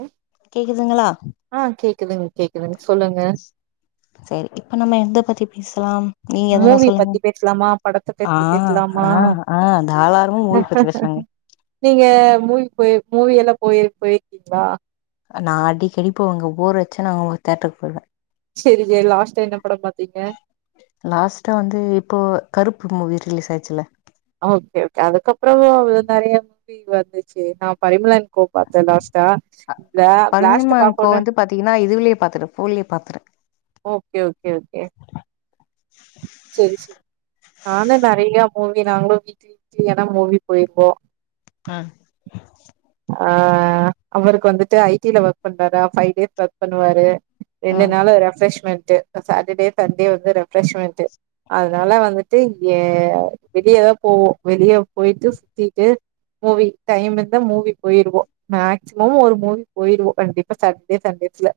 ம் கேக்குதுங்களா ஆ கேக்குதுங்க கேக்குதுங்க சொல்லுங்க சரி இப்ப நம்ம எந்த பதி பேஸ்லாம் மூவி பத்தி பேசலாமா படத்த ஆ பத்தி பேசலாமா ஆ ஆ தாராளமா மூவி பத்தி பேசலாங்க நீங்க மூவி போய் மூவியெல்லா போயிரு போயிருக்கீங்களா நா அடிக்கடி போவேங்க போர் அடிச்சா நாங்க ஒ தேட்டருக்கு போய்டுவே செரி செரி லாஸ்ட்டா என்ன படம் பாத்தீங்க லாஸ்ட்டா வந்து இப்போ கருப்பு மூவி இரு ரிலீஸ் ஆச்சுல்ல ஓகே ப்பே வந்துச்சே நா பரிமலன் கோ பாத்தே லாஸ்ட்டா பிளா பிளாஸ்ட்ட பரிணாமங்கோ பாக்கணு வந்து பாத்தீங்கன்னா இதுலயே பாத்துட்டே போன்லயே பாத்துட்டே ஓகே ஓகே ஓகே செரி செரி நானு நெறைய மூ கே நாங்களு வீக்லி வீக்லி ஆனா மூவி போயிருவோ ஆஹ் ஆஹ் அவருக்கு வந்துட்டு ஐ டில ஒர்க் பண்றாரா ஃபைவ் டேஸ் ஒர்க் பண்ணுவாரு ஆ ரெண்டு நாளு ரெஃப்ரெஷ்மெண்ட் ட்டு சட்டர்டே சண்டே வந்து ரெப்ரெஷ்மெண்ட்டு அதனால வந்துட்டு ஏ வெளியதா போவோ வெளிய போயிட்டு சுத்திட்டு மூவி டைம் இருந்தா மூவி போயிருவோ மேக்சிமம் ஒரு மூவி போயிருவோ கண்டிப்பா சாட்டர்டே சண்டேஸ்ல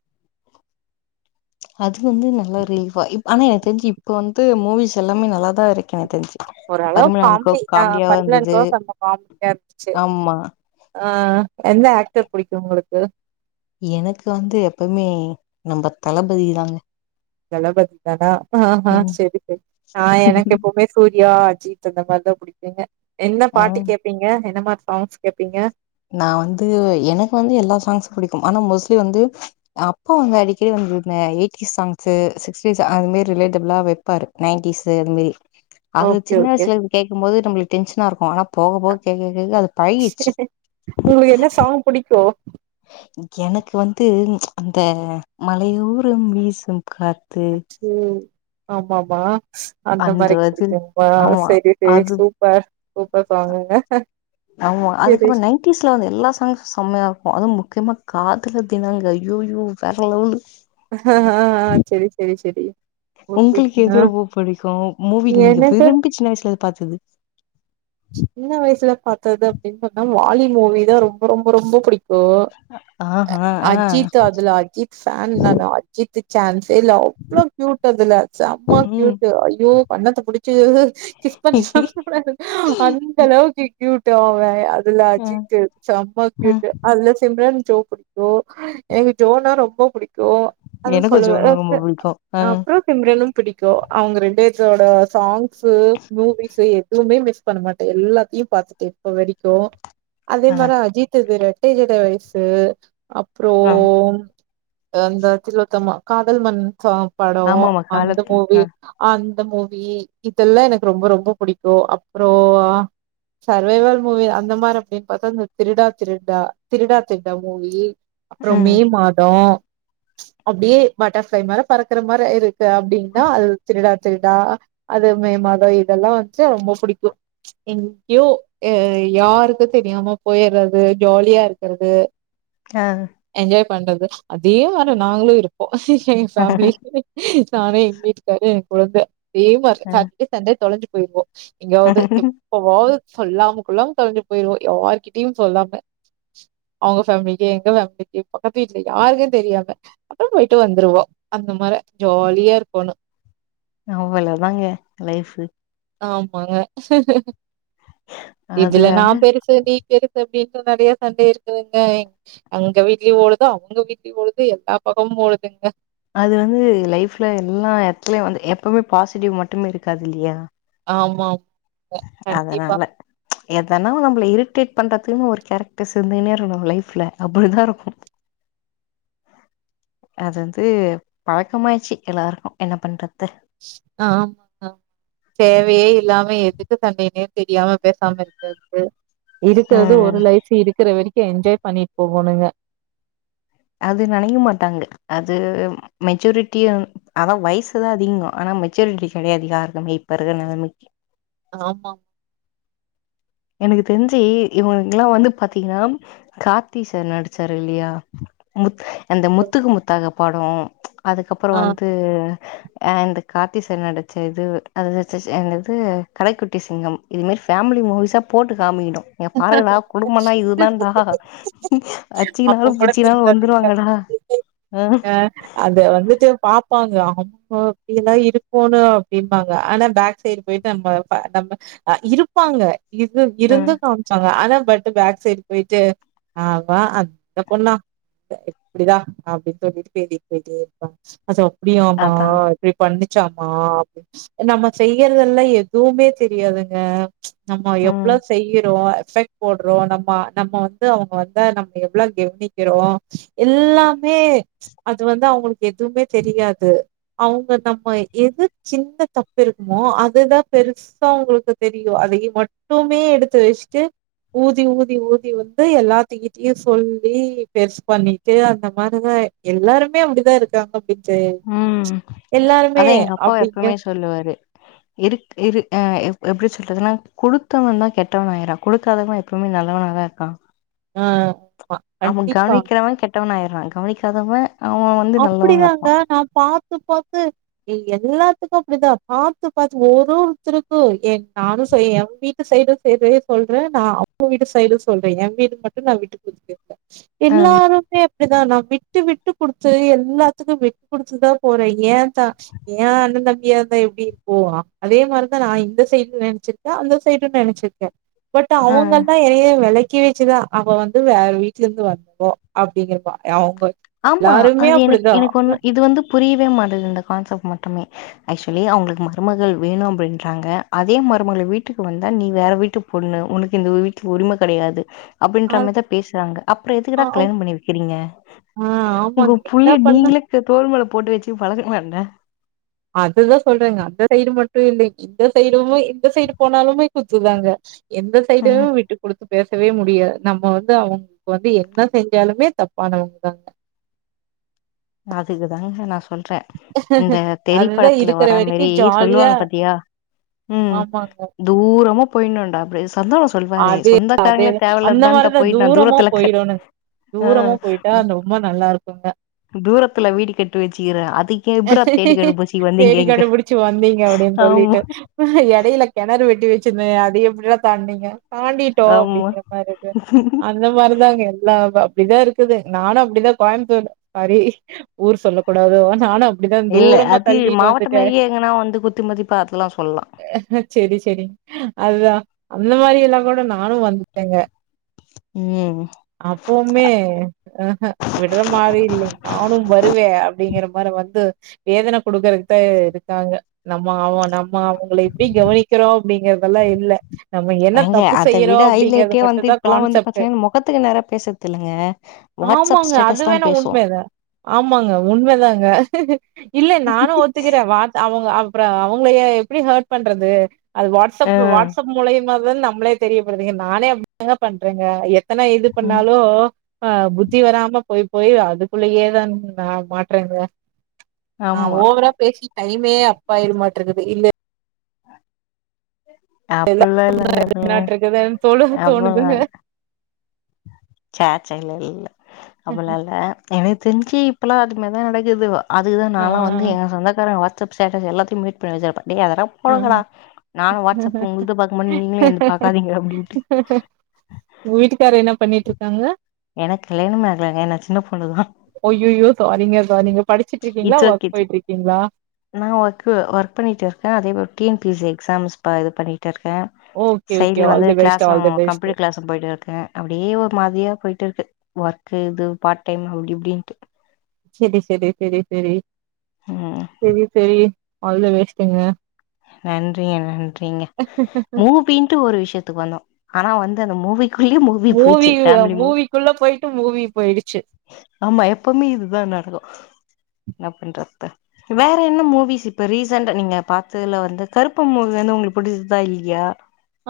அது வந்து நல்ல ஒரு ரிலீஃபா இப் ஆனே தெஞ்சு இப்போ வந்து மூவிஸ் எல்லாமே நல்லா தா இருக்கு எனக்கு தெஞ்சு ஓரளவு காமெடி ஆஹ் பரிமளா அன் கோ கொஞ்ச காமெடியா இருந்துச்சு ஆமா ஆஹ் எந்த ஆக்டர் பிடிக்கு உங்களுக்கு எனக்கு வந்து எப்பவுமே நம்ப தளபதி தாங்க தளபதி தானா ஆஹ்ஹ ம் சரிங்க ஆ எனக்கு எப்பவுமே சூர்யா ஜீத் அந்த மாரிதா புடிக்குங்க என்ன ஆ பாட்டு கேப்பீங்க என்ன மா சாங்ஸ் கேப்பீங்க நா வந்து எனக்கு வந்து எல்லா சாங்ஸ் பிடிக்கும் ஆனா மோஸ்ட்லி வந்து அப்பா அங்க அடிக்கடி வந்து இந்த எயிட்டி சாங்ஸு சிக்டிஸ் அது மாி ரிலேட்டபில்லா வெப்பாரு நைன்டிஸ் அது மாரி அது ஓகே சின்ன ஓகே வயசுல கேக்க போது நம்மளுக்கு டென்ஷனா இருக்கு ஆனா போக போக கேக்க கேக்க அது பழகிடுச்சு உங்களுக்கு என்ன சாங் பிடிக்கு எனக்கு வந்து அந்த மலையூரும் வீசும் காத்து ஆம ஆமா அந்த அது ஆமா செரி செரி அது சூப்பர் சூப்பர் அ சாங்குங்க ஆமா செரி அதுக்கப்புற நைன்டிஸ்ல வந்த எல்லா சாங்சு செம்மையா இருக்கு அதுவு முக்கியமா காதலர் தினாங்க ஐயோயோ வேர லெவலு ஆஹ்ஹ ஆஹ் ஆஹ் சரி சரி சரி உங்களுக்கு எது ரொம்ப பிடிக்கு மூவி நீங்க எனக்கு விரும்பி சின்ன வயசுல பாத்தது சின்ன வயசுல பாத்தது அப்டின்னு சொன்னா வாலி மூவிதா ரொம்ப ரொம்ப ரொம்ப புடிக் கூ ஆஹா ஆ அஜித் அதுல அஜித் ஃபேன் நானு அஜித்துக் சான்ஸ் தெர்ல அவ்ளோ க்யூட் அதுல செம்மா ம். க்யூட் ஐயோ கண்ணத்த புடிச்சு கிஸ் [unintelligible] அந்தளவுக்கு க்யூட்டு அவுங்க எ அதுல ம், அஜித்து செம்ம ம். க்யூட்டு அதுல சிம்ரன் ஜோ புடிக்கூ எனக்கு ஜோனா ரொம்ப புடிக்கு எனக்கும் ஜோன் ரொம்ப கு [unintelligible] பிடிக்கும். ஆ, அப்றோ சிம்பரனு புடிக்கு பிடிக்கு அவுங்க ரெண்டேதொட சாங் ஸு மூவிஸு எதுமே மிஸ் பண்ணமாட்டே எல்லாத்தியு பாத்துட்டே இப்ப வரிக்கூ அத ஆ, மார அஜித்துது ரெ [unintelligible] வயசு ஆ. அப்றோம் அந்த திலோத்தமா காதல் மன்னன் சாங் படோ ஆமாமா அந்த காலத் மூவி ஆ, அந் த மூவி இதெல்லா எனக்கு ரொம்ப ரொம்ப புடிக்கு அப் றோ சர்வைவல் மூவி அந்த மாரி அப்டின் பாத்தா இந்த திருடா திருடா திருடா திருடா மூவி அப்றம் மே ம், மாதோ அப்டியே பட்டர்ஃப்ளே மேல பறக்குற மார இரு து அப்டிந்தா அது திருடா திருடா அது மே மதோ இதெல்லா வந்ட்டு ரொம்ப புடிக் கு ச்ச் எங்யோ அ யாருக்கு தெரியாம போயற்து ஜாலியா இருக்கிறது அ பண்றது அதே மாறி நாங்களு இருப்போ [unintelligible] நானு எங் வீட்டுக்காரு கொழுந்த இதே மாறி ஆ. சாட்டே சண்டே தொலஞ்சி போய்ட்னோ எங்யாவ்து எப்போவாது சொல்லாமக் கொள்ளாம கெளம்பி போயிருவோ யாருகிட்டயு சொல்லாம அவுங்க ஃபேமிலிக்கு எங்க ஃபேமிலிக்கு பக்கத்து வீட்ல யாருக்கு தெரியாம அப்றோ போயிட்டு வந்துருவோ அந்த மாரி ஜாலியா இருக்கணு அவ்வளதாங்க லைஃபு ஆமாங்க அது இதுல நா வந்து பெருசு நீ பெருசு அப்டீன் [unintelligible] நெறைய சண்ட இருக்குதுங்க எங்க வீட்லயு ஓடுது அவுங்க வீட்லயு ஓடுது எல்லா பக்கமு ஓடுதுங்க அது வந்து லைஃப்ல எல்லாம் எத்தலயும் வந்து எப்பவுமே பாசிட்டிவ் மட்டுமே இருக்காதுல்லையா ஆமா அதனால எதனா நம்மளை இரிட்டேட் பண்றதுக்குன்னு ஒரு கேரக்டர் இருர்ந்துன்னே இருக்கும் லைஃப்ல அப்டிதான் இருக்கும் அது வந்து பழக்கமாயிடுச்சு எல்லாருக்கும் என்ன பண்றது ஆமா தேவையே இல்லாம எதுக்கு சண்டைனே தெரியாம பேசாம இருக்கிறது இருக்கிறது ம் ஒரு லைஃப் இருக்கிற வரைக்கும் என்ஜாய் பண்ணிட்டு போகணுங்க அது நினைக்க மாட்டாங்க அது மெச்சூரிட்டி ஆனா வயசுதான் அதிகம் ஆனா மெச்சூரிட்டி கிடையாது யாருக்குமே இப்ப இருக்குற நிலமைக்கு ஆமா எனக்கு தெரிஞ்சு இவங்கல்லாம் வந்து பாத்தீங்கன்னா கார்த்தி சார் நடிச்சாரு இல்லையா முத் அந்த முத்துக்கு முத்தாக படம் அதுக்கப்புறம் ஆ வந்து இந்த கார்த்தி சார் நடிச்ச இது அது என்னது கடைக்குட்டி சிங்கம் இது மாரி ஃபேமிலி மூவிஸா போட்டு காமிக்கணும் இங்க பாருங்கடா குடும்பனா இதுதான்டா அப்ப அச்சிக்கினாலும் கூட புடிச்சிக்கினாலும் திருந்தது இல்ல வந்துருவாங்கடா ஆ இருப்பாங்க ஆமா அப்டி எல்லாம் இருக்கோணும் அப்படின்பாங்க ஆனா பேக் சைடு போயிட்டு நம்ம ந இருப்பாங்க இது ஆ இருந்து ஆனா பட் பேக் சைடு போயிட்டு ஆ அந்த பொண்ணா எப்படிதான் அப்படின்னு சொல்லிட்டு பே போயிட்ட இருப்பா அப்டியமா அதா இப்படி பண்ண ச்சாம அப்ப நம்ம செய்யறதெல்லாம் எதுவுமே தெரியாதுங்க நம்ம ம் எவ்ளோ செய்ய றோம் நம்ம நம்ம வந்து அவங்க வ நம்ம எவ்ளவு கெவனிக்கிறோம் எல்லாமே அது வந்து அவுங்களுக்கு எதுவுமே தெரியாது அவங்க நம்ம எது சின்ன தப்பு இருக்குமோ அதுதான் பெருசா அவுங்களுக்கு தெரியும் அதையும் மட்டுமே எடுத்து வச்சுட்டு ஊதி ஊதி ஊதி வந்து எல்லாத்த கிட்டயையும் சொல்லி பெர்ஸ் பண்ணிட்டு அந்த மாதிரிதான் எல்லாருமே அப்படிதான் இருக்காங்க அப்படின்னு ம் அதான் எங்க அப்பாவ அப்படிங்க எப்பமே சொல்லுவாரு இரு இரு ஆ எப்படி சொல்றதுன்னா குடுத்தவன் தான் கெட்டவன் ஆயறான் கொடுக்காதவன் எப்பவுமே நல்லவன்ாதா இருக்கான் ம் அவம கவனிக்கிறவன் கெட்டவன் ஆயி றா கவனிக்காதவ அப்படிதாங்க நான் பாத் பாரத்துு பாார்த்து எல்லாத்துக்கும் அப்படிதான் பாத்து பாத்து ஒரு ஒருத்தருக்கும் என் நானும் என் வீட்டு சைடும் செய்ற சொல்றேன் நான் அப்ப வீட்டு சைடும் சொல்றேன் என் வீடு மட்டும் நான் விட்டு குடுத்து பேசுல ஆ எல்லாருமே அப்படிதான் நான் விட்டு விட்டு கொடுத்த எல்லாத்துக்கும் விட்டு குடுத்துதான் போறேன் ஏன் தான் ஏன் அண்ணன் தம்பியா இருந்தான் எப்படி இருப்போ அதே மாதிரிதான் நான் இந்த சைடு நினைச்சிருக்கேன் அந்த சைடும் நினைச்சிருக்கேன் பட் ஆ அவங்க தான் எனைய வில தக்கி வச்சுதான் அவ வந்து வேற வீடல இருந்து வந்தவோ அப்படிங்கிறப்பா அவங்க ஆமா எல்லாருமே அது எனக்கு அப்படிதான் எனக்கு அப்ப ஒண்ணு இது வந்து புரியவே மாட்டறது இந்த கான்செப்ட் மட்டுமே ஆக்சுவலி அவங்களுக்கு மருமகள் வேணும் அப்படின்றாங்க அதே மருமகல வீட்டுக்கு வந்தா நீ வேற வீட்டுக்கு பொண்ணு உனக்கு இந்த வீட்டுல உரிமை கிடையாது அ அப்படின்ற மாதிரிதான் பேசுறாங்க அப்புறம் ஆ எதுக்குடா கிளைம் பண்ணிகிறீங்க ஆ உங்க ஆமாங்க என்ன புள்ளிய பண்ண நீங்களுக்கு தோல் போட்டு வெச்சு பழக்கலண் என்ன அதுதான் சொல்றேங்க அந்த சைடு மட்டும் இல்ல இந்த சைடுமே இந்த சைடு போனாலுமே குத்துதாங்க எந்த ம் சைடையும் விட்டு குடுத்து பேசவே முடியாது நம்ம வந்து அவங்களுக்கு வந்து என்ன செஞ்சாலுமே தப்பானவங்க தான் அதுக்குதாங்க நான் சொன் சொல்றேன் இந்த அதுதா தெறிப்படத்துல இருக்கிற வரா வரைக்கு மதாரி ஜாலியா சொல்லுவாங்க பாத்தியா உம் ஆமாங்க தூரமு பொயுண்டா பேசு அதே அதோன் அந்த மாதிரிதான் போய் நா தூரமோ தூரத்துல க- போயிடணுங்க ஆ தூரமோ போயிட்டா ரொம்ப நல்லா இருக்குங்க தூரத்துல வீடு கட்டு வெச்சுக்கிற அது தேடி கண்டுபிடிச்சு வந்தீங்க அப்படின்னு ஆமா சொல்லிட்டு எடையில கிணறு வெட்டி வச்சு வெச்சது அது எப்படிடா தாண்டுனிங்க தாண்டிட்டோம் ஆமா அப்படிங்கிற மாதிரி இருக்கு அந்த மாதிரிதான்ங்க எல்லாம் அப்படிதான் இருக்குது நானும் அப்படிதான் கோயமுத்தூர் சாரி ஊர் சொல்லக்கூடாதோ நானும் அப்டி இல்ல அது மாவட்டம் மாதாரியே எங்கன்னா வந்து குத்திமதிப்பா அதெல்லாம் சொல்லலாம் செரி செரி அதுதான் அந்த மாதிரி எல்லாம் கூட நானும் வந்துட்டேங்க ம் அப்பவுமே அஹ்ஹ விடுற மாதிரி இல்லைங்க நானும் வருவேன் அப்படிங்கிற மாதிரி வந்து வேதன குடுக்கறக்குதான் இருக்காங்க நம்ம ஆ நம்ம அவங்க எப்படி கவனிக்கிறோம் அப்படிங்கறதெல்லாம் இல்ல நம்ம என்ன ஏங்க தப்பு அத விட செய்யறோம் அப்படிங்கறிறது ஹைலைட்டே வந்து மட்டும் தான் இப்பல்லா வந்து கான்செப்ட் பாத்தீங்கன்னா முகத்துக்கு நேரா பேசறது இல்லங்க வாட்ஸ்அப் ஆமாங்க அது ஸ்டேட்டஸ் தா வேணா பேசு உண்மைதான் ஆமாங்க உண்மதாங்க ஹுஹு இல்ல நானு ஒத்துக்குற வாட் அவுங்க அவு அப்பறோ அவுங்கள எப்டி ஹேட் பண்றது அது வாட்ஸ்அப் ஆ வாடஸ்அப் மூலைய மதன் நம்ளே தெரியப்படுதிங் நானே அப்டி தாங்க பண்றேங்க எத் இப்பனா எது ம் பண்ணாலு ஆ புத்தி வராம போய் போய் அதுக்குள்ளயேதா நா மாட்றேங்க ஆ ஆமா ஓவரா பேசி டைம் மே அப்பா [unintelligible] மாட்ர்ங்குது இந்த [inaudible] எல்ல அப்பல்லா இல்லங்க [unintelligible] இப்பல்லா நாட்ருங்குது தொழுவ அப்பல்லா தோணுதுங்க இல்ல சே சேச்ச இல்லல்ல அப்புலா இல்ல எனக்கு தெரிஞ்சு அப்புலா அது மாரி தா நடக்குதுவோ அதுக்னதா ஆ, நாலா வந்து எங்க சொந்தக்காரங்க வத் ஸப் ஸ்டேடஸ் ஃஎல்லாத்தையு ம்யூட் பண்ணி வெப்ப டேய் அதெலா ஆ. போங்கடா நானு வாட்ஸ்அப் உங்கள்து பாக்க மாட்டமாே நீங்களு என்து பாக்காதீங்க அப்டின்ட்டு காங்க எனக் கல்யாணமே ஆகலங்க நா சின்ன பொ ஐய்யோயோ சாரிங்க சாரிங்க படிச்சிட்ருக்கீங்களா இட்ஸ் ஓகே ஒர்க் இட்ஸ் போய்ட்ருக்கீங்களா நா பீஸ் எக்ஸாம்ஸ்க்காக பா இது பண்ணி ருக்க ஓகே ஓகே சைட்ல ஆல் வந்து the best class all the best computer class போயிட்டுருக்க அப்டியே ஒரு மாதிரியா போயிட் ட்ருக்கு ஒர்க் இது பார்ட் டைம் அப்டி இப்டின்ட்டு செரி செரி செரி செரி ம் செரி சேரி அதுல வேஸ்ட்டுங்க நன்றிக நன்றிங்க மூப்பின்ட்டு ஒரு விஷயத்துக்கு வந்தோ ஆனா வந்து அந்த மூவிங் மூவி மூவி குள்ள போயி ட்டு மூவிப் ஆமா எப்பவுமே இதுதா நடக்கு என்னா பண்றது வேற என்ன மூவிஸ் இப்ப ரீசண்டா நீங்க பாத்ததுல வந்து கருப்பு மூவி வந்து உங்களுக் புடிச்சிதா இல்லையா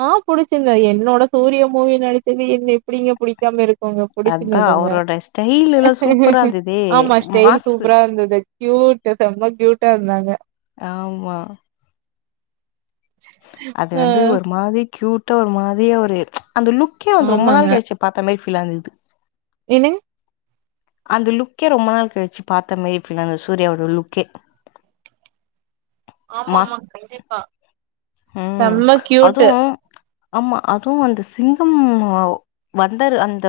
ஆ புடிச்சிருந்து என்னோட சூரிய மூவி நடிச்சது என்ன எப்டிங்க புடிக்காம இருக் ங்க அதா புடிச்சுதுங்க அவரோட ஸ்டைல் எல்லா சூப்பரா இருந்ததே ஆமா ஸ்டைல் மாசு சூப்பரா இருந்துது கியூட் செம கியூட்டா இருந்தாங்க ஆமா அது ஆ வந்து ஒரு மாதிரி கியூட் ட்டா ஒரு மாதிரியா ஒரு அந்த லுக்கே வந்து ரொம்ப ஆமாங்க நாள் கழிச்சி பாத்த மாதிரி பிலாந்தது என்னங்க அந்த லுக்கே ரொம்ப நாள் கழிச்சு பாத்த மாதிரி ஃபிலந்தது சூர்யாவோட லுக்கே ஆமா ஆமா மாஸ் கண்டிப்பா ம் செம்ம கியூட்டு அதுவு ஆமா அதுவு அந்த சிங்கம் வந்தாரு அந்த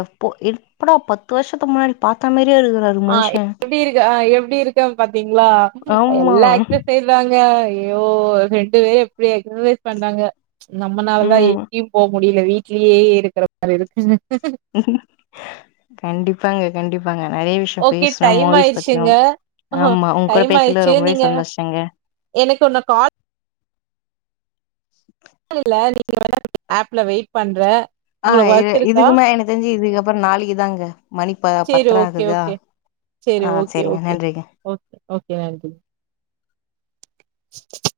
எப்படா பத்து வருஷத்துக்கு முன்னாடி பாத்தா மாரியே இருக்குறாரு ஆஹ் மனுஷன் எப்டி இருக்கார் அ எப்டி இருக்கார் பாத்தீங்களா ஆமா எல்லா ஆக்டர்ஸே இதாங்க ஐயோ ரெண்டு பேரு எப்டி எக்சசைஸ் பண்றாங்க நம்மளால தா ம் எங்கியு போ முடியல வீட்லயே இருக்கற மாரி இருக்குங்க கண்டிப்பாங்க கண்டிப்பாங்க நெறைய விஷயம் ஓகே பேசுனோம் டைம் மூவிஸ் ஆய்ருச்சுங்க பத்தியும் ஆஹ் ஆமா உங்க கூட டைம் பேசல ஆயிருச்சுல ரொம்பவே நீங்க சந்தோஷங்க எனக்கென்ன கால் [inaudible] இல்ல [inaudible] ஆப்ல வெயிட் பண்ற ஆஹ் இது இதுக்குமேல எனக்கு தெரிஞ்சு இதுக்கு அப்பற நாளைக்குதாங்க மணி பா சேரி பத்தர ஓகே ஆகுதா ஓகே ஆஹ் சேரிங்க நன்றிங்க யாரது [inaudible]